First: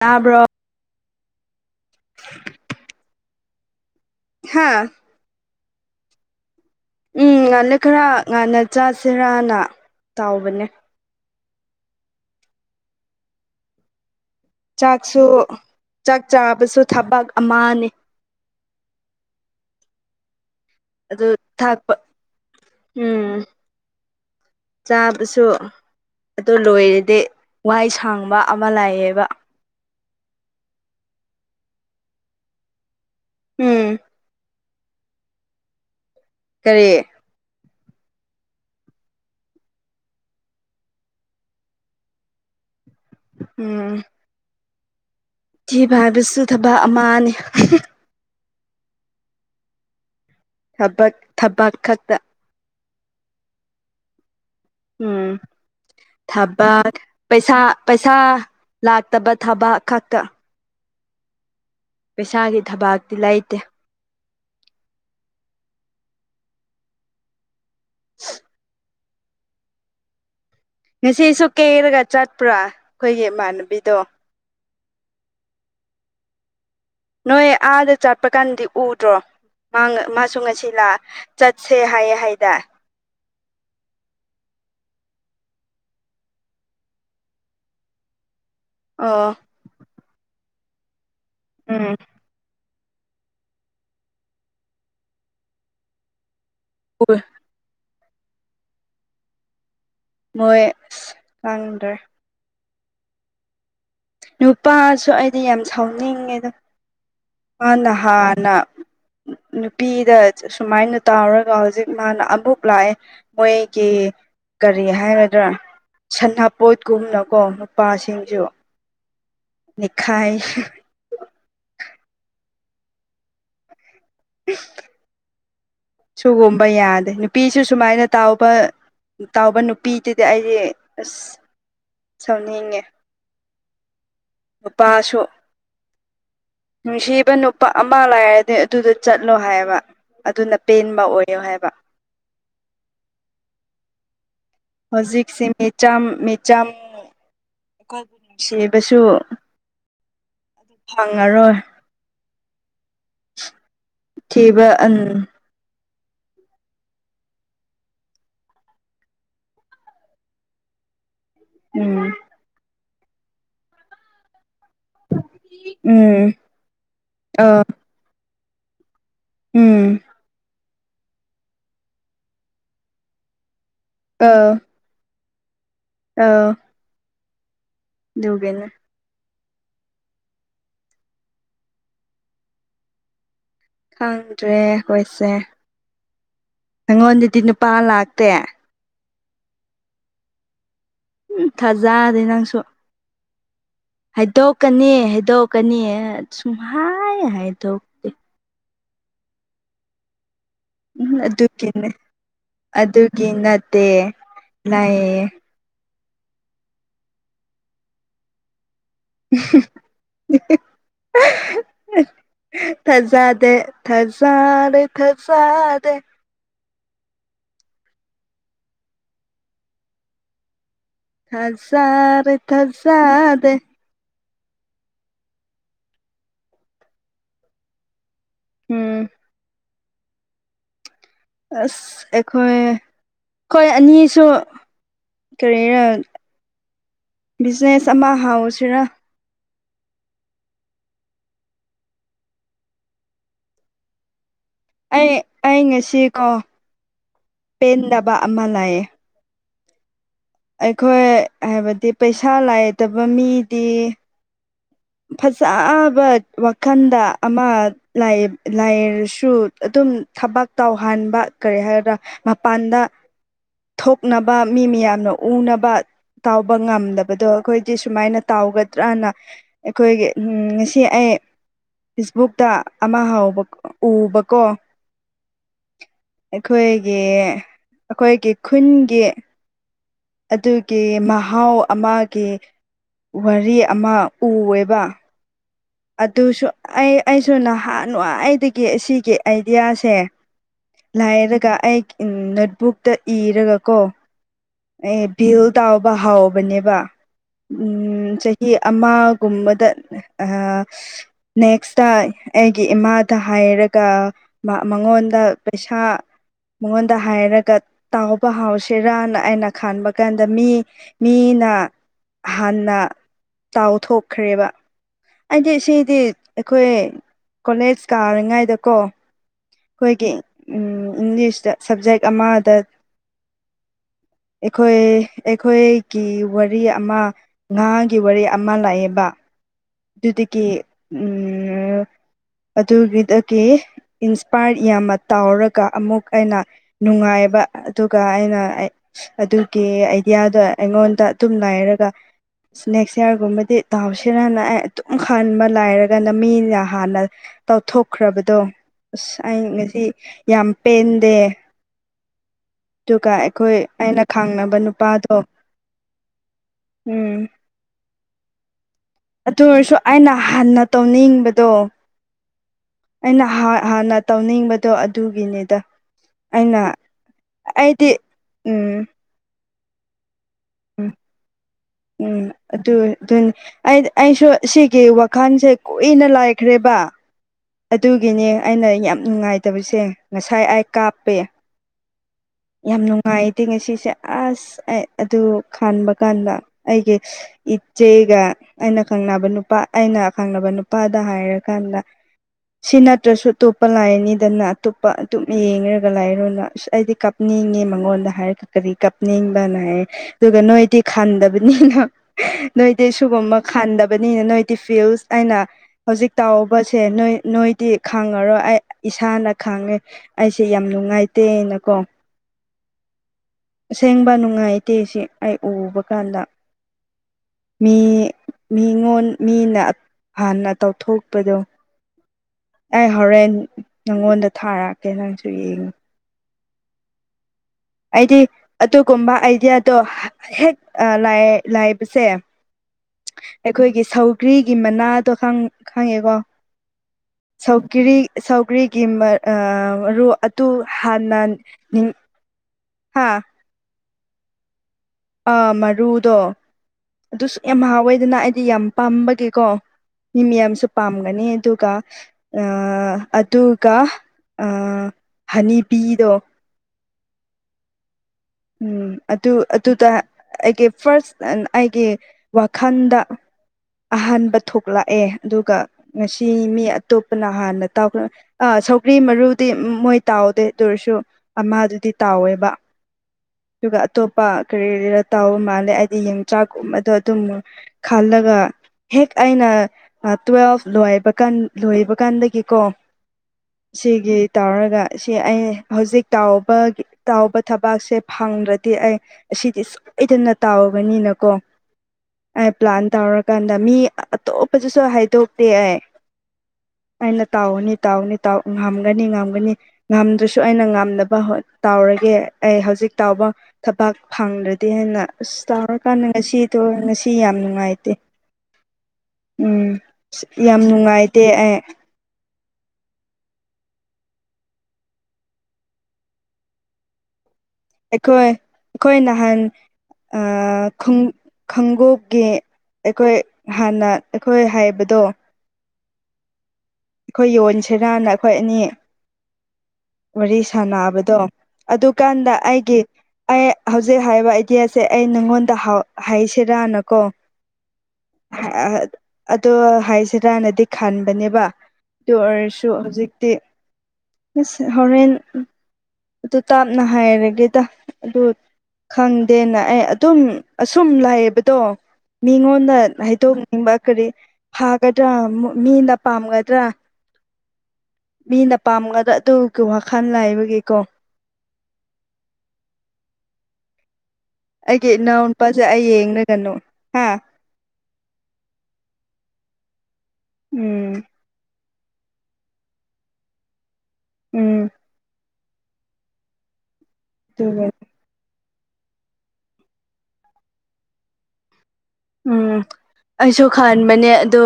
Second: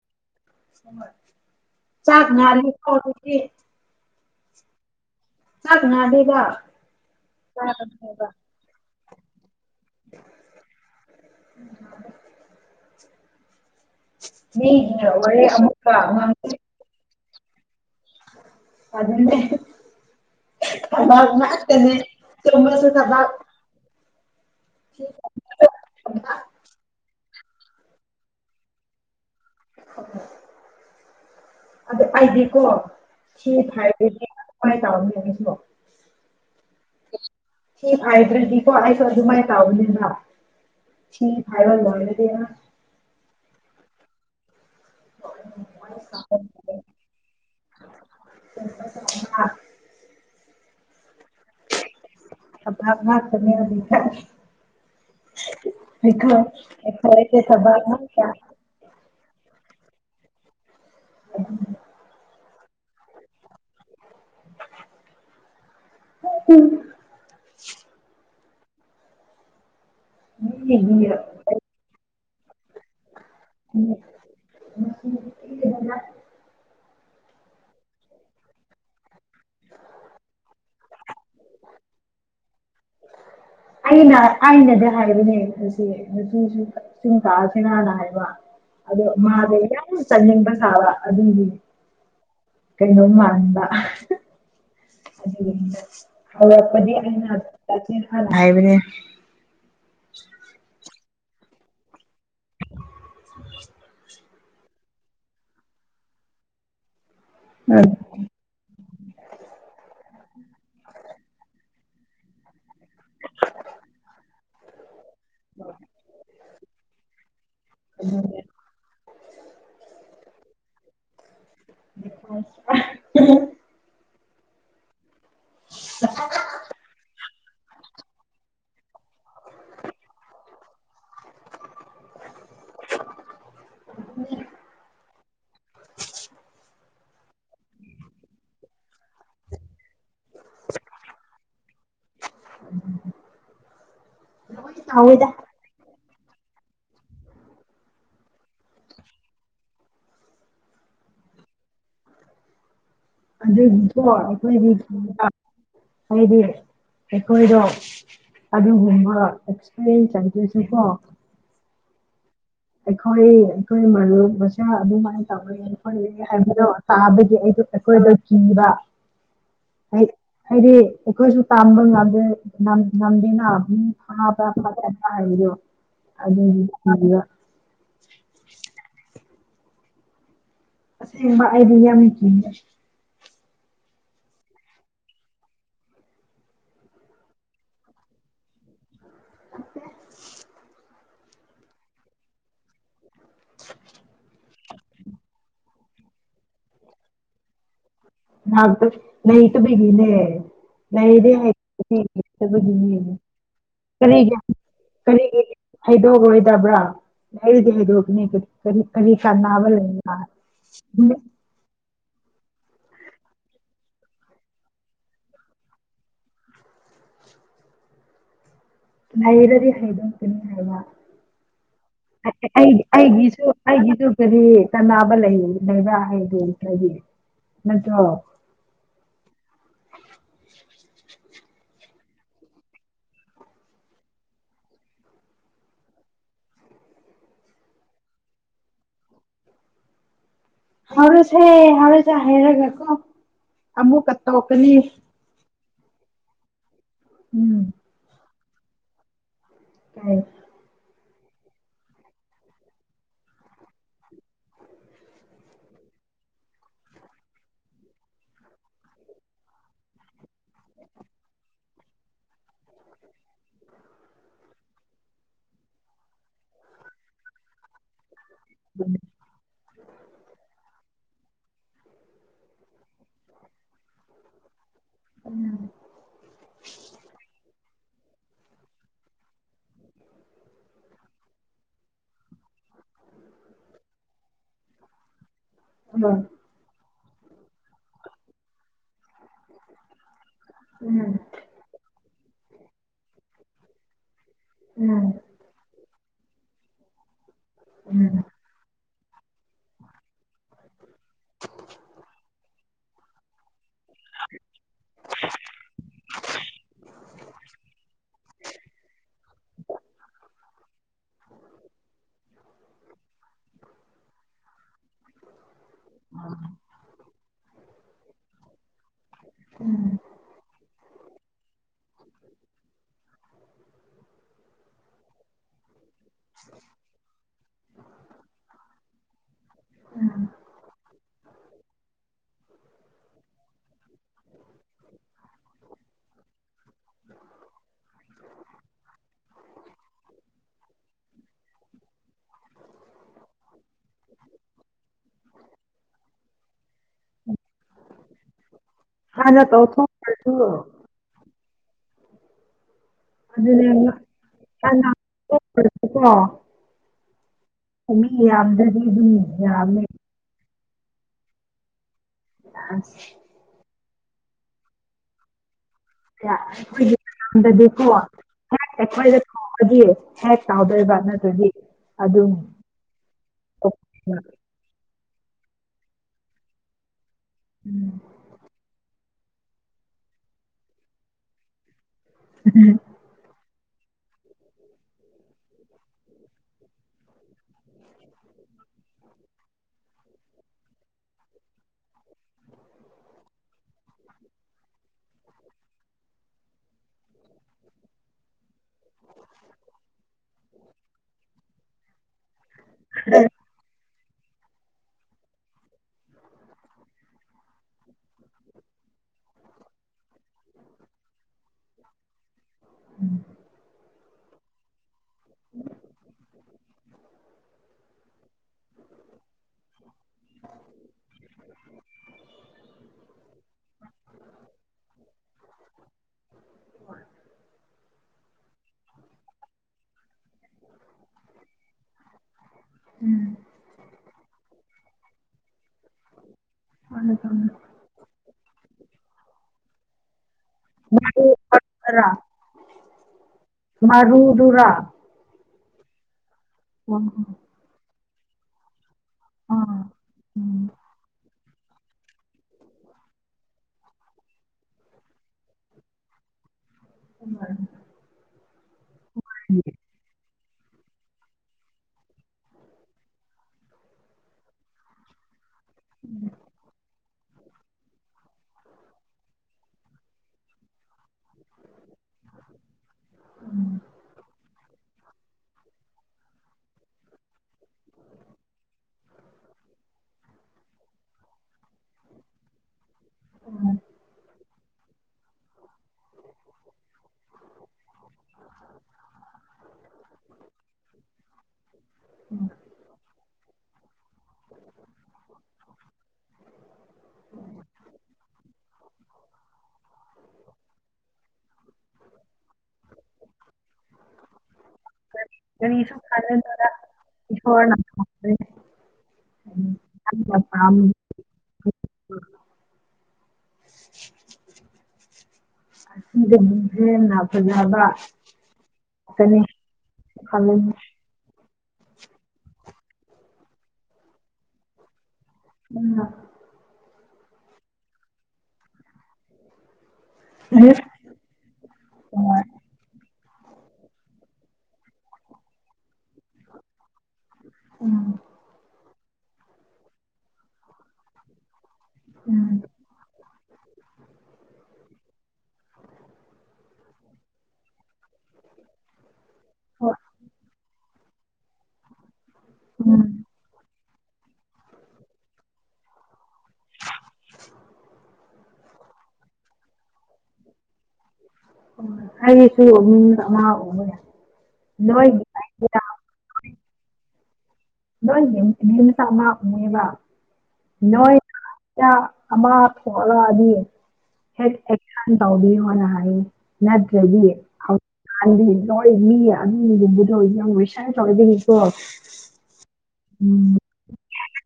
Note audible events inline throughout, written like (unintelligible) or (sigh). ꯌꯥꯥꯕ꯭ꯔꯣ ꯆꯥꯛ ꯉꯥꯂꯤ ꯅꯨꯄꯤ ꯍꯥꯥ ꯆꯀꯅꯥꯗꯦꯕ ꯎꯝ ꯉꯥꯜꯂꯦ ꯈꯔ ꯉꯥꯟꯅ ꯆꯁꯤꯔꯥꯅ ꯇꯧꯕꯅꯦ ꯎꯝ ꯆꯥꯛꯁꯨ ꯋꯥꯔꯤ ꯑꯃꯨꯛꯀ ꯆꯥꯛ ꯉꯥꯡꯅꯩ ꯆꯥꯕꯁꯨ ꯊꯕꯛ ꯑꯃꯅꯤ ꯑꯗꯨꯅꯦ ꯑꯗꯨ ꯊꯕꯛ ꯊꯥꯛꯄ ꯉꯥꯛꯇꯅꯦ ꯇꯨꯝꯕꯁꯨ ꯎꯝ ꯊꯕꯛ ꯆꯥꯕꯁꯨ ꯑꯗꯨ ꯂꯣꯏꯔꯗꯤ ꯋꯥꯍꯏ ꯁꯥꯡꯕ ꯑꯃ ꯂꯥꯛꯌꯦꯕ ꯑꯣ ꯑꯗꯨ ꯑꯩꯗꯤꯀꯣ ꯊꯤ ꯎꯝ ꯐꯥꯏꯕꯗꯤ ꯍꯅ ꯇꯥꯕ ꯌꯦꯡꯉꯁꯤꯕꯣ ꯀꯔꯤ ꯁꯤ ꯍꯥꯏꯗ꯭ꯔꯗꯤꯀꯣ ꯑꯩꯁꯨ ꯑꯗꯨꯃꯥꯏꯅ ꯇꯥꯕꯅꯤꯕꯥ ꯁꯤ ꯍꯥꯏꯥꯏꯕꯣꯟ ꯃꯗꯗꯤ ꯎꯝ ꯊꯤꯕꯥꯏꯕꯁꯨ ꯊꯕꯛ ꯑꯃꯥꯅꯤ (unintelligible) ꯊꯕꯛ ꯊꯕꯛ ꯈꯛꯇꯥ ꯑꯃꯥ (unintelligible) ꯎꯝ ꯊꯕꯛ ꯑꯩꯈꯣꯏꯁꯦ ꯄꯩꯁꯥ ꯊꯕꯛ ꯄꯩꯁꯥ ꯉꯥꯛꯇ ꯂꯥꯛꯇꯕ ꯊꯕꯛ ꯈꯛꯇ ꯎꯝ ꯄꯩꯁꯥꯒꯤ ꯊꯕꯥꯛꯇꯤ ꯂꯩꯇꯦ ꯎꯝ ꯌꯦꯡꯕꯤꯔ ꯉꯁꯤꯁꯨ ꯀꯦꯔꯒ ꯆꯠꯄ꯭ꯔꯥ ꯑꯩꯈꯣꯏꯒꯤ ꯏꯃꯥꯟꯅꯕꯤꯗꯣ (unintelligible) ꯅꯣꯏ ꯑꯥꯗ ꯆꯠꯄ ꯀꯥꯟꯗꯤ ꯎꯗ꯭ꯔꯣ ꯃꯥꯁꯨ ꯉꯁꯤ ꯂꯥ ꯆꯠꯁꯦ ꯍꯥꯏꯌꯦ ꯍꯥꯏꯗ ꯑꯩꯅ ꯑꯩꯅꯗꯤ ꯍꯥꯏꯕꯅꯦ ꯉꯁꯤ ꯉꯁꯤ ꯁꯨꯝ ꯀꯛꯑꯁꯤꯅꯅ ꯍꯥꯏꯕ ꯑꯗꯣ ꯑꯣ ꯃꯥꯗ ꯌꯥꯝ ꯆꯟꯅꯤꯡꯕ ꯁꯥꯕ ꯑꯗꯨꯒꯤꯅꯦ ꯎꯝ ꯀꯩꯅ‌ꯣꯃꯕꯥ ꯍꯧꯔꯛꯄꯥꯗꯤ ꯑꯩꯅꯅ ꯍꯥꯏꯕꯅꯦ ꯃꯣꯏ ꯈꯪꯗ꯭ꯔꯦ (inaudible) ꯅꯨꯄꯥꯁꯨ ꯑꯩꯗꯤ ꯌꯥꯝ ꯁꯥꯎꯅꯤꯡꯉꯦꯗꯥ ꯂꯣꯏ ꯃꯥꯅ ꯍꯥꯟꯅ ꯅꯨꯄꯤꯗ ꯁꯨꯃꯥꯏꯅ ꯇꯥꯎꯔꯒ ꯍꯧꯖꯤꯛ ꯃꯥꯅꯥ ꯑꯃꯨꯛ ꯂꯥꯛꯑꯦ ꯃꯣꯏꯒꯤ ꯀꯔꯤ ꯍꯥꯏ ꯍꯥꯏꯒꯗ꯭ꯔꯥ ꯁꯅꯄꯣꯠꯀꯨꯝꯅꯀꯣ ꯅꯨꯄꯥꯁꯤꯡꯁꯨ ꯂꯦꯈꯥꯏ (unintelligible) ꯁꯤꯨꯒꯨꯝꯕꯤ ꯌꯥꯗꯦ ꯅꯨꯄꯤꯁꯨ ꯁꯨꯃꯥꯏꯅ ꯇꯥꯎꯕ ꯇꯥꯎꯕ ꯅꯨꯄꯤꯗꯨꯗꯤ ꯑꯩꯗꯤ ꯑꯁ ꯁꯥꯎꯅꯤꯡꯉꯦ ꯅꯨꯄꯥꯁꯨ ꯅꯨꯡꯁꯤꯕ ꯅꯨꯄꯥ ꯑꯃ ꯂꯥꯏꯔꯗꯤ ꯑꯗꯨꯗ ꯆꯠꯂꯣ ꯍꯥꯏꯕ ꯑꯗꯨꯅ ꯄꯦꯟꯕ ꯑꯣꯏꯌꯣ ꯍꯥꯏꯕ ꯇꯧꯋꯤꯗ ꯍꯧꯖꯤꯛꯁꯤꯦꯆ ꯌꯥꯝ ꯑꯩꯈꯣꯏꯕꯨ ꯅꯨꯡꯁꯤꯕꯁꯨ ꯐꯪꯉꯔꯣꯏ ꯑꯗꯨꯒꯤꯁꯨ ꯑꯩꯈꯣꯏꯒꯤ ꯊꯤꯕ ꯑꯟ ꯍꯥꯏꯗꯤ ꯑꯩꯈꯣꯏꯗꯣ ꯑꯗꯨꯒꯨꯝꯕ ꯑꯦꯛꯁꯄꯤꯔꯤꯌꯦꯟꯁ ꯑꯗꯨꯗꯁꯨꯀꯣ ꯎꯝ ꯑꯩꯈꯣꯏ ꯑꯩꯈꯣꯏ (unintelligible) ꯑꯗꯨꯃꯥꯏꯅ ꯇꯧꯔꯦ ꯈꯣꯠꯂꯦ ꯎꯝ ꯍꯥꯏꯕꯗꯣ ꯇꯥꯕꯒꯤ ꯑꯩꯗꯣ ꯑꯥ ꯑꯩꯈꯣꯏꯗ ꯀꯤꯕ ꯎꯝ ꯍꯥꯏꯗꯤ ꯑꯩꯈꯣꯏꯁꯨ ꯇꯥꯝꯕ ꯉꯝꯗꯦꯅ ꯎꯝ ꯄ꯭ꯔꯄ ꯑꯥ ꯍꯥꯏꯣ ꯑꯗꯨꯒ ꯑꯗꯨꯒꯤꯅ‌ꯦ (inaudible) ꯑꯁ‌ꯦꯕ ꯑꯥꯏꯗꯤ ꯌꯥꯝ ꯀꯤꯌ‌ꯦ ꯈꯪꯗ꯭ꯔꯦꯁꯦ ꯑꯩꯉꯣꯟꯗꯗꯤ ꯅꯨꯄꯥ ꯂꯥꯛꯇꯦ ꯑꯦ ꯎꯝ ꯊꯥꯖꯗꯦ ꯅꯪꯁꯨ ꯍꯥꯏꯗꯣꯛ ꯀꯅꯤ ꯍꯥꯏꯗꯣꯛꯀꯅꯤ ꯁꯨꯝꯍꯥꯏ ꯍꯥꯏꯗꯣꯛꯇꯦ ꯊ ꯅꯇ ꯒꯤꯅꯦ ꯎꯝ ꯂꯩꯔꯤ ꯑꯗꯨꯒꯤꯅꯦ ꯀ ꯂꯩꯌꯦ ꯍꯩꯗꯣꯛꯑꯔꯣꯏꯗꯕ꯭ꯔꯥ ꯂꯩꯔꯗꯤ ꯍ ꯍꯥꯏꯗꯣꯛꯀꯅꯤ ꯀꯔꯤ ꯀ ꯈꯥꯅꯥꯕ ꯂꯩ ꯊꯖꯥꯗꯦ ꯊꯖꯥꯗꯦ ꯊꯖꯥꯗꯦ ꯅꯩꯔꯗꯤ ꯍꯥꯏꯩꯗꯨꯇꯅꯤ ꯍꯥꯏꯜ ꯋꯥ ꯊꯥꯖꯗꯦ ꯑꯩ ꯑꯩꯒꯤꯁꯨ ꯊꯥꯖꯗꯦ ꯑꯩꯒꯤꯁꯨ ꯀꯔꯤ ꯀꯅꯥꯕ ꯂꯩ ꯂꯩꯕ ꯍꯥꯏꯗꯣꯝꯇꯒꯤ ꯅꯠꯇ꯭ꯔꯣ ꯎꯝ (inaudible) ꯑꯁ ꯑꯩꯈꯣꯏ ꯍꯣꯏ ꯑꯅꯤꯁꯨ ꯀꯔꯤꯔ ꯕꯤꯖꯤꯅꯦꯁ ꯑꯃ ꯍꯥꯎꯁꯤꯔ ꯍꯔꯁꯦ ꯍꯔꯁ ꯍꯔꯒꯦꯀꯣꯃ ꯀ ꯑꯩ ꯑꯩ ꯉꯁꯤꯀꯣ ꯎꯝ ꯄꯦꯟꯗꯕ ꯑꯃ ꯂꯥꯛꯌꯦꯦ ꯀꯥꯏ ꯑꯩꯈꯣꯏ ꯍꯥꯏꯕꯗꯤ ꯄꯩꯁꯥ ꯂꯥꯏꯇꯕ ꯃꯤꯗꯤ ꯐꯖꯕ ꯋꯥꯈꯜꯗ ꯑꯃ ꯂꯥꯏꯔꯁꯨ ꯑꯗꯨ ꯁꯨꯝ ꯊꯕꯛ ꯇꯧꯍꯟꯥꯟꯕ ꯀꯔꯤ ꯍꯥꯏꯒꯗ꯭ꯔꯥ ꯃꯄꯥꯟꯗ ꯊꯣꯛꯅꯕ ꯃꯤ ꯃꯌꯥꯝꯅ ꯎꯅꯕ ꯇꯥꯎꯕ ꯉꯝꯗꯕꯗꯣ ꯑꯩꯈꯣꯏꯗꯤ ꯁꯨꯃꯥꯏꯅ ꯇꯥꯎꯒꯗ꯭ꯔꯅ ꯑꯩꯈꯣꯏꯒꯤ ꯉꯁꯤ ꯑꯩ ꯐꯦꯁꯕꯨꯛꯇ ꯑꯃ ꯍꯥꯎꯕ ꯎꯕꯀꯣ ꯎꯝ ꯑꯩꯈꯣꯏꯒꯤ ꯑꯩꯈꯣꯏꯒꯤ ꯈꯨꯟꯒꯤ ꯑꯗꯨꯒꯤ ꯃꯍꯥꯎ ꯑꯃꯒꯤ ꯋꯥꯔꯤ ꯑꯃ ꯎꯑꯦꯕ ꯎꯝ ꯑꯗꯨꯁꯨ ꯑꯩ ꯑꯩꯁꯨ ꯅꯍꯥꯟꯋꯥꯏꯗꯒꯤ ꯑꯁꯤꯒꯤ ꯑꯥꯏꯗꯤꯌꯥꯁꯦ ꯂꯥꯏꯔꯒ ꯑꯩ ꯅꯣꯠꯕꯨꯛꯇ ꯏꯔꯒ ꯀꯣ ꯑꯦ ꯎꯝ ꯚꯤꯜ ꯇꯥꯎꯕ ꯍꯥꯎꯕꯅꯦꯕ ꯎꯝ ꯆꯍꯤ ꯑꯃ ꯀꯨꯝꯕꯗ ꯑ ꯅꯦꯛꯁꯇ ꯑꯩꯒꯤ ꯏꯃꯥꯗ ꯍꯥꯏꯔ ꯃꯉꯣꯟꯗ ꯄꯩꯁꯥ ꯃꯉꯣꯟꯗ ꯍꯥꯏꯔꯒ ꯇꯥꯎꯕ ꯍꯥꯎꯁꯤꯔꯅ ꯑꯩꯅ ꯈꯟꯕ ꯀꯥꯟꯗ ꯃꯤ ꯃꯤꯅ ꯍꯥꯟꯟꯅ ꯇꯥꯎꯊꯣꯛꯈ꯭ꯔꯦꯕ ꯑꯩꯗꯤ ꯁꯤꯗꯤ ꯑꯩꯈꯣꯏ ꯀꯣꯂꯦꯖ ꯀꯥꯔꯤꯉꯥꯏꯗꯀꯣ ꯑꯩꯈꯣꯏꯒꯤ ꯏꯪꯂꯤꯁꯇ ꯁꯕꯖꯦꯛ ꯑꯃꯗ ꯑꯩꯈꯣꯏ ꯑꯩꯈꯣꯏꯒꯤ ꯋꯥꯔꯤ ꯑꯃ ꯉꯍꯥꯒꯤ ꯋꯥꯔꯤ ꯑꯃ ꯂꯥꯛꯑꯦꯕ ꯑꯗꯨꯗꯨꯗꯒꯤ ꯎ ꯑꯗꯨꯒꯤꯗꯒꯤ ꯏꯟꯁꯄꯔ ꯌꯥꯝꯅ ꯇꯥꯎꯔꯒ ꯑꯃꯨꯛ ꯑꯩꯅ ꯅꯨꯡꯉꯥꯏ ꯍꯥꯏꯕ ꯑꯗꯨꯒ ꯑꯩꯅ ꯑꯗꯨꯒꯤ ꯑꯥꯏꯗꯤꯌꯥꯗꯣ ꯑꯩꯉꯣꯟꯗ ꯑꯗꯨꯝ ꯉꯥꯏꯔꯒ ꯅꯦꯛꯁ ꯏꯌꯥꯔꯒꯨꯝꯕꯗꯤ ꯇꯥꯎꯁꯤꯔꯅ ꯑꯦ ꯑꯗꯨꯨꯝ ꯍꯟꯕ ꯂꯥꯏꯔꯒꯅ ꯃꯤꯅ ꯍꯥꯟꯅ ꯇꯧꯊꯣꯛꯈ꯭ꯔꯕꯗꯣ ꯑꯁ ꯑꯩ ꯍꯥꯟꯅ ꯉꯁꯤ ꯇꯧꯊꯣꯛꯈ꯭ꯔꯁꯨ ꯌꯥꯝ ꯄꯦꯟꯗꯦ ꯑꯗꯨꯒ ꯑꯩꯈꯣꯏ ꯑꯗꯨꯅꯦ ꯑꯩꯅ ꯈꯥꯡꯅꯕ ꯍꯥꯟꯅ ꯅꯨꯄꯥꯗꯣ ꯇꯧꯊꯣꯛꯈ꯭ꯔꯁꯨꯀꯣ ꯎꯝ ꯃꯤ ꯌꯥꯝꯗ꯭ꯔꯗꯤ ꯑꯗꯨꯝ ꯑꯗꯨ ꯑꯣꯏꯁꯨ ꯌꯥꯝꯃꯦ ꯑ ꯅꯍꯥꯟꯅ ꯇꯧꯅꯤꯡꯕꯗꯣ ꯑꯁ ꯑꯩꯅ ꯍꯥꯟꯅ ꯇꯧꯅꯤꯡꯕꯗꯣ ꯑꯗꯨꯒꯤꯅꯤꯗ ꯑꯩꯅ ꯑꯩꯗꯤ ꯣꯏꯗꯣ ꯎꯝ ꯍꯋꯥꯣꯏꯦ ꯍ ꯎꯝ ꯇꯥꯎꯗꯦꯕꯕꯥꯅꯔꯤ ꯎꯝ ꯑꯗꯨ ꯑꯗꯨꯅꯤ ꯑꯁꯨ ꯁꯤꯒꯤ ꯋꯥ ꯜꯁꯦ ꯀꯨꯏꯅ ꯂꯥꯏꯈ꯭ꯔꯦꯕ ꯑꯗꯨꯒꯤꯅꯦ ꯑꯩꯅ ꯌꯥꯝ ꯅꯨꯡꯉꯥꯏꯇꯕꯁꯦ ꯉꯁꯥꯏ ꯑꯩ ꯀꯥꯞꯄꯦ ꯌꯥꯝ ꯅꯨꯡꯉꯥꯏ ꯤ ꯉꯁꯤꯁꯦ ꯑꯁ ꯑꯗꯨ ꯈꯥꯟꯕ ꯀꯥꯟꯗ ꯑꯩꯒꯤ ꯏꯆꯦꯒ ꯑꯩꯅ ꯈꯪꯅꯕ ꯅꯨꯄꯥ ꯑꯩꯅ ꯈꯪꯅꯕ ꯅꯨꯄꯥꯗ ꯍꯥꯏꯔꯀꯥꯟꯗ ꯁꯤ ꯅꯠꯇ꯭ꯔꯁꯨ ꯑꯇꯣꯞꯄ ꯂꯥꯏꯅꯤꯗꯅ ꯑꯇꯣꯞꯄ ꯑꯇꯨꯞꯞꯅ ꯌꯦꯡꯒ ꯂꯥꯏꯔꯣꯅ ꯑꯁ ꯑꯩꯗꯤ ꯀꯥꯞꯅꯤꯡ ꯀꯞꯅꯤꯡꯉꯦ ꯃꯉꯣꯟꯗ ꯍꯥꯏꯔꯒ ꯀꯔꯤ ꯀꯥꯞꯅꯤꯡꯕꯅ ꯑꯗꯨꯒ ꯅꯣꯏꯗꯤ ꯈꯥꯟꯗꯕꯅꯤꯅ ꯅꯣꯏꯗꯤ ꯁꯤꯨꯒꯨꯝꯕ ꯈꯥꯟꯗꯕ ꯕꯅꯤꯅ ꯅꯣꯏ ꯇꯤꯐꯜꯁ ꯑꯅ ꯍꯧꯖꯤꯛ ꯇꯥꯎꯕꯁꯦ ꯅꯣꯏ ꯅꯣꯏꯗꯤ ꯈꯪꯉꯔꯣꯏ ꯑꯩ ꯏꯁꯥꯅ ꯈꯪꯉꯦ ꯑꯩꯁꯦ ꯌꯥꯝ ꯅꯨꯡꯉꯥꯏꯇꯦꯅꯀꯣ ꯎꯝ ꯑꯁꯦꯡꯕ ꯅꯨꯡꯉꯥꯏꯇꯦ ꯁꯤ ꯑꯩ ꯎꯕ ꯀꯥꯟꯗ ꯃꯤ ꯃꯤꯉꯣꯟ ꯃꯤꯅ ꯐꯅ ꯇꯧꯊꯣꯛ ꯗꯣ ꯑꯩ ꯍꯣꯔꯦꯟꯦꯟ ꯅꯪꯉꯣꯟꯗ ꯊꯥꯔꯛꯑꯀꯦ ꯅꯪꯁꯨ ꯌꯦꯡꯉꯨ ꯋꯥ ꯍꯥꯏꯗꯤ ꯑꯗꯨꯒꯨꯝꯕ ꯑꯥꯏꯗꯤꯌꯥꯗꯣ ꯍꯦꯛ ꯂꯥꯏꯕꯁꯦ ꯑꯩꯈꯣꯏꯒꯤ ꯁꯧꯒ꯭ꯔꯤꯒꯤ ꯃꯅꯥꯗꯣ ꯈꯪꯉꯦꯀꯣ ꯁꯧꯒꯔꯤ ꯁꯧꯒ꯭ꯔꯤ ꯔꯣ ꯑꯗꯨ ꯍꯥꯟꯅ ꯅꯤꯡ ꯍꯥ ꯃꯔꯨꯗꯨꯔꯥ ꯑ ꯃꯔꯨꯗꯣ ꯑꯗꯨꯁꯨ ꯌꯥꯝ ꯍꯥꯎꯋꯦꯗꯅ ꯑꯩꯗꯤ ꯌꯥꯝ ꯄꯥꯝꯕꯒꯤꯀꯣ ꯑꯥ ꯃꯤ ꯃꯌꯥꯝꯁꯨ ꯎꯝ ꯄꯥꯝꯒꯅꯤ ꯑꯗꯨ ꯀ ꯑ ꯑꯗꯨ ꯀ ꯑ ꯍꯅꯤ ꯄꯗꯣ ꯎ ꯎꯝ ꯑꯗꯨ ꯑꯗꯨꯗ ꯑꯩꯒꯤ ꯐꯥꯔꯁ ꯑꯩꯒꯤ ꯋꯥꯈꯜꯗ ꯑꯍꯥꯟꯕ ꯊꯣꯛꯂꯛꯑꯦ ꯑꯗꯨꯒ ꯉꯁꯤ ꯃꯤ ꯑꯇꯣꯞꯄꯅ ꯍꯥꯟꯅ ꯇꯥꯎꯈ꯭ꯔ ꯑ ꯁꯧꯒ꯭ꯔꯤ ꯃꯔꯨꯗꯤ ꯃꯣꯏ ꯇꯥꯎꯗꯦ ꯑꯗꯨꯔꯁꯨ ꯑꯃꯗꯨꯗꯤ ꯇꯥꯎꯋꯦꯕ ꯑꯗꯨꯒ ꯑꯇꯣꯞꯄ ꯀꯔꯤ ꯇꯥꯎꯕ ꯃꯥꯜꯂꯦ ꯍꯥꯏꯗꯤ ꯌꯦꯟꯆꯥꯛꯒꯨꯝꯕ ꯑꯗꯣ ꯑꯗꯨꯝ ꯈꯜꯂꯒ ꯍꯦꯛ ꯑꯩꯅ ꯇꯨꯋꯦꯜꯐ ꯂꯣꯏꯕ ꯀꯥꯟ ꯂꯣꯏꯕ ꯀꯥꯟꯗꯒꯤꯀꯣ ꯁꯤꯒꯤ ꯇꯧꯔꯒ ꯁꯤ ꯑꯩ ꯍꯧꯖꯤꯛ ꯇꯥꯎꯕꯒꯤ ꯇꯥꯎꯕ ꯊꯕꯛ ꯕꯥꯛꯁꯦ ꯐꯪꯗ꯭ꯔꯗꯤ ꯑꯩ ꯑꯁꯤꯗꯤ ꯁꯣꯏꯗꯅ ꯇꯥꯎꯕꯅꯤꯅꯀꯣ ꯑꯦ ꯄ꯭ꯂꯥꯟ ꯇꯧꯔꯀꯥꯟꯗ ꯃꯤ ꯑꯇꯣꯞꯄꯗꯨꯁꯨ ꯍꯥꯏꯗꯣꯛꯇꯦ ꯑꯩ (inaudible) ꯑꯩꯅ ꯇꯥꯎꯒꯅꯤ ꯇꯥꯎꯅꯤꯥꯎ ꯉꯝꯒꯅꯤ ꯉꯝꯒꯅꯤ ꯉꯝꯗ꯭ꯔꯁꯨ ꯑꯩꯅ ꯉꯥꯝꯅꯕ ꯇꯥꯎꯔꯒꯦ ꯑꯩ ꯍꯧꯖꯤꯛ ꯇꯥꯎꯕ ꯊꯕꯛ ꯐꯪꯂ ꯇꯦꯟꯅ ꯑꯁ ꯀꯔꯤꯁꯨ ꯇꯧꯔꯀꯥꯟꯗ ꯉꯁꯤꯗꯣ ꯈꯜꯂꯨꯅꯨꯗ ꯉꯁꯤ ꯌꯥꯝ ꯏꯁꯣꯔꯅ ꯅꯨꯡꯉꯥꯏꯇꯦ ꯎꯝ ꯅꯪꯅ ꯌꯥꯝ ꯄꯥꯝ ꯅꯨꯡꯉꯥꯏꯇꯦ ꯑꯩ (unintelligible) ꯑꯩꯈꯣꯏ ꯑꯩꯈꯣꯏ ꯅꯍꯥꯟ ꯑ ꯈꯜꯂꯨꯅꯨ (unintelligible) ꯈꯣꯡꯎꯞꯀꯤ ꯑꯩꯈꯣꯏ ꯍꯥꯟꯅ ꯑꯩꯈꯣꯏ ꯍꯥꯏꯕꯗꯣ ꯎꯝ ꯑꯩꯈꯣꯏ ꯌꯣꯟꯁꯤꯔꯥꯅ ꯑꯩꯈꯣꯏ ꯑꯅꯤ ꯋꯥꯔꯤ ꯁꯥꯟꯅꯕꯗꯣ ꯑꯗꯨꯀꯥꯟꯗ ꯑꯩꯒꯤ ꯑꯩ ꯍꯧꯖꯤꯛ ꯍꯥꯏꯔꯤꯕ ꯑꯥꯏꯗꯤꯌꯥꯁꯦ ꯑꯩ ꯅꯪꯉꯣꯟꯗ ꯍꯥꯏꯁꯤꯔꯥꯅꯀꯣ ꯎꯝ ꯑꯗꯣ ꯍꯥꯏꯁꯤꯔꯥꯅꯗꯤ ꯈꯟꯕꯅꯦꯕ ꯑꯗꯨ ꯎꯝ ꯑꯣꯏꯔꯁꯨ ꯍꯧꯖꯤꯛꯇꯤ ꯍꯣꯔꯦꯟ ꯑꯗꯨ ꯇꯥꯞꯅ ꯍꯥꯏꯔꯒꯦꯗ ꯑꯗꯨ ꯈꯪꯗꯦꯅ ꯑꯩ ꯍꯣꯏ ꯑꯗꯨꯝ ꯑꯁꯨꯝ ꯂꯥꯛꯌꯦꯕꯗꯣ ꯃꯤꯉꯣꯟꯗ ꯎꯝ ꯍꯥꯏꯗꯣꯛꯅꯤꯡꯕ ꯀꯔꯤ ꯍꯥꯏꯗ꯭ꯔꯥ ꯃꯤꯟ ꯄꯝꯒꯗ꯭ꯔ ꯃꯤꯅ ꯄꯥꯝꯒꯗ꯭ꯔ ꯑꯗꯨꯒꯤ ꯋꯥꯈꯜ ꯂ ꯍꯥꯏꯕꯒꯤꯀꯣ ꯑꯩꯁꯨ ꯃꯤ ꯑꯃ ꯑꯣꯏꯕ ꯑꯩꯒꯤ ꯏꯅꯥꯎꯅꯨꯄꯥꯁꯦ ꯑꯩ ꯌꯦꯡꯅꯒꯅꯨ ꯍꯥ ꯅ ꯅꯅꯤꯝ ꯁ ꯃꯥꯅꯦꯕ ꯎꯝ ꯅ ꯑꯥ ꯐꯅ ꯑꯗꯤ ꯍ ꯎꯝ ꯧ ꯋꯥꯅ ꯅꯠꯇ ꯑꯗꯨꯒ ꯂ ꯃꯤ ꯑꯗꯨꯝꯨꯝꯕꯨꯗ ꯑꯣꯏꯗꯤꯣꯏꯁꯥꯏ ꯇꯧꯔꯗꯤꯀꯣ ꯎꯝ ꯑꯩꯁꯨ ꯈꯟꯕꯅꯦ ꯑꯗꯣ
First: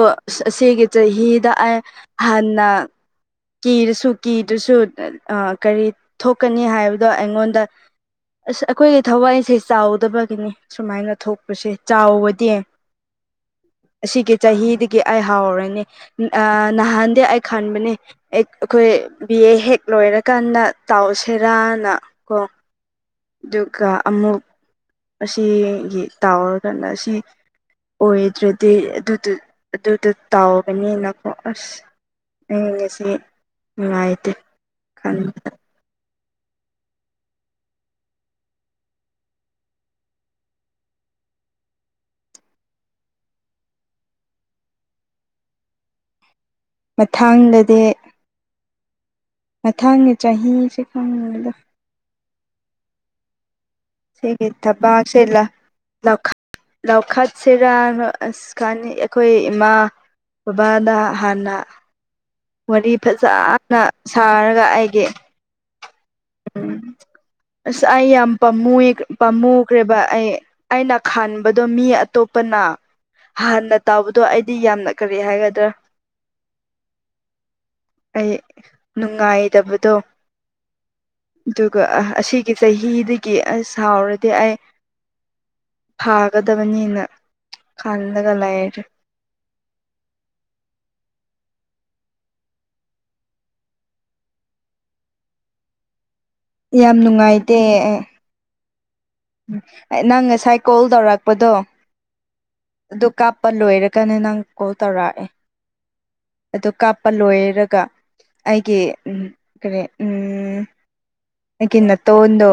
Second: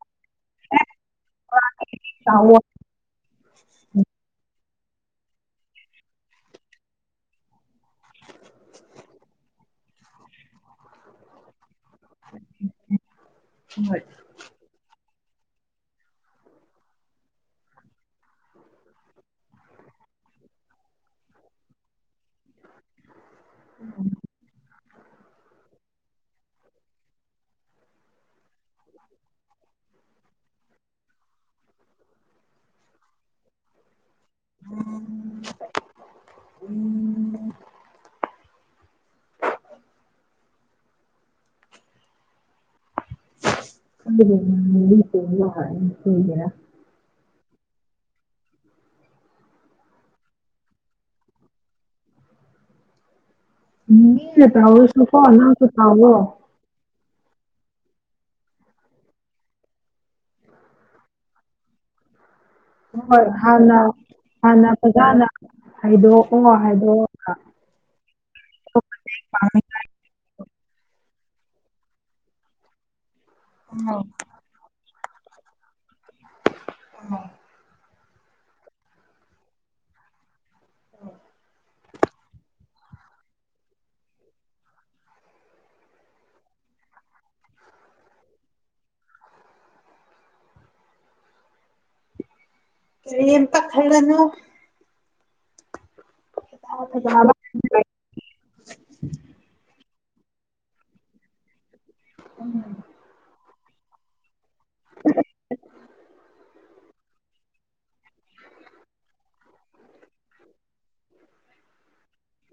ꯑꯁꯤꯒꯤꯒꯤ ꯆꯍꯤꯗ ꯑꯩ ꯍꯥꯟꯅ ꯀꯤꯔꯁꯨ ꯀꯤꯗ꯭ꯔꯁꯨ ꯀꯔꯤ ꯊꯣꯛꯀꯅꯤ ꯍꯥꯏꯕꯗꯣ ꯑꯩꯉꯣꯟꯗ ꯑꯁ ꯑꯩꯈꯣꯏꯒꯤ ꯊꯋꯥꯏꯁꯦ ꯆꯥꯎꯗꯕꯒꯤꯅꯤ ꯁꯨꯃꯥꯏꯅ ꯊꯣꯛꯄꯁꯦ ꯆꯥꯎꯕꯗꯤ ꯑꯁꯤꯒꯤ ꯆꯍꯤꯗꯒꯤ ꯑꯩ ꯍꯥꯎꯔꯅꯤ ꯍꯥꯟꯗꯦ ꯑꯩ ꯈꯟꯕꯅꯦ ꯑꯩꯈꯣꯏ ꯕꯤ ꯑꯦ ꯍꯦꯛ ꯂꯣꯏꯔꯀꯥꯟꯗ ꯇꯧꯁꯤꯔꯅ ꯀꯣ ꯌꯒꯥ ꯑꯃꯃꯨꯛ ꯑꯁꯤꯒꯤ ꯇꯥꯋꯔꯒꯅ ꯑꯁꯤ ꯑꯣꯏꯗ꯭ꯔꯗꯤ ꯑꯗꯨ ꯑꯗꯨꯗꯣ ꯇꯥꯎꯕꯅꯤꯅꯀꯣ ꯑꯁ ꯑꯩꯁꯤ ꯅꯨꯡꯉꯥꯏꯇꯦ ꯈꯟꯕꯗ ꯎꯝ ꯑꯗꯨꯒꯔ ꯃꯊꯥꯡꯂꯗꯤ ꯃꯊꯪꯉꯦ ꯆꯍꯤꯁꯦ ꯈꯪꯉꯗ ꯃꯤꯅ ꯇꯧꯔꯁꯨꯀꯣ ꯁꯤꯦꯡꯒꯤꯠꯇꯕꯁꯤꯦꯂ ꯅꯪꯁꯨ ꯇꯧꯋꯣ ꯂꯈꯠꯁꯤꯦꯔ ꯑ ꯀ ꯑꯩꯈꯣꯏ ꯏꯃꯥ ꯕꯕꯥꯗ ꯍꯥꯟꯅ ꯋꯥꯔꯤ ꯍꯣꯏ ꯐꯖꯅ ꯍꯥꯟꯅ ꯁꯥꯔꯒ ꯑꯩꯒꯤ ꯍꯥꯏꯗꯣ ꯑꯣ ꯍꯥꯏꯗꯣ ꯑꯁ ꯑꯩ ꯌꯥꯝ ꯄꯥꯝꯃꯨ ꯄꯥꯝꯃꯨꯈ꯭ꯔꯦꯕ ꯑꯩ ꯈꯟꯕꯗꯣ ꯃꯤ ꯑꯇꯣꯞꯄꯅ ꯍꯥꯟꯅ ꯇꯥꯎꯕꯗꯣ ꯑꯩꯗꯤ ꯌꯥꯝꯅ ꯀꯔꯤ ꯍꯥꯏꯒꯗ꯭ꯔꯥ ꯑꯣ ꯑꯩ ꯅꯨꯡꯉꯥꯏꯇꯕꯗꯣ ꯑꯗꯨꯒ ꯑꯁꯤꯒꯤ ꯆꯍꯤꯗꯒꯤ ꯑ ꯁꯥꯎꯔꯗꯤ ꯑꯩ ꯊꯥꯒꯗꯕꯅꯤꯅ ꯈꯜꯂꯒ ꯂꯩꯔꯦ ꯌꯦꯟ ꯄ ꯈꯔꯅ ꯌꯥꯝ ꯐꯖꯕ ꯅꯨꯡꯉꯥꯏꯇꯦ ꯎ ꯅꯪ ꯉꯁꯥꯏ ꯀꯣꯜ ꯇꯧꯔꯛꯄꯗꯣ ꯑꯗꯨ ꯀꯥꯞꯄ ꯂꯣꯏꯔꯦ ꯀꯅꯤ ꯅꯪ ꯀꯣꯜ ꯇꯧꯔꯛꯑꯦ ꯑꯣ ꯀ ꯄꯜꯂꯣꯏꯔꯒ ꯑꯩꯒꯤ ꯀꯔꯤ ꯎ ꯑꯩꯒꯤ ꯅ ꯇꯣꯗꯣ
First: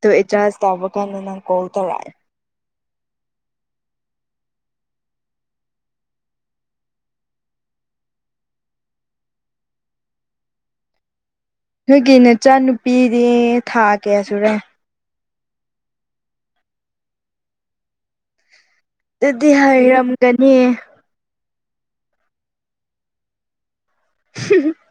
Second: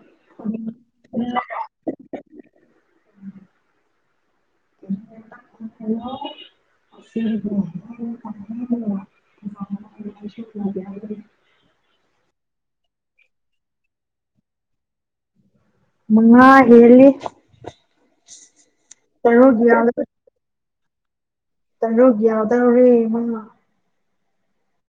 ꯇꯣ ꯏꯆꯥꯔꯖ ꯇꯥꯕ ꯀꯥꯟꯗ ꯅꯪ ꯀꯣꯜ ꯇꯧꯔꯛꯑꯦ (inaudible) ꯍꯂꯣ (inaudible) ꯅꯣꯏꯒꯤ ꯅꯆꯥꯅꯨꯄꯤꯗꯤ ꯊꯥ ꯀꯌꯥ ꯁꯨꯔꯦ ꯃꯉꯥ ꯍꯂꯤ ꯑꯗꯨꯗꯤ ꯍꯥꯏꯩꯔꯝꯒꯅꯤ ꯁꯔꯨꯛ ꯌꯥ ꯗꯧꯔꯦꯔꯦ ꯏꯃꯃꯥ (unintelligible)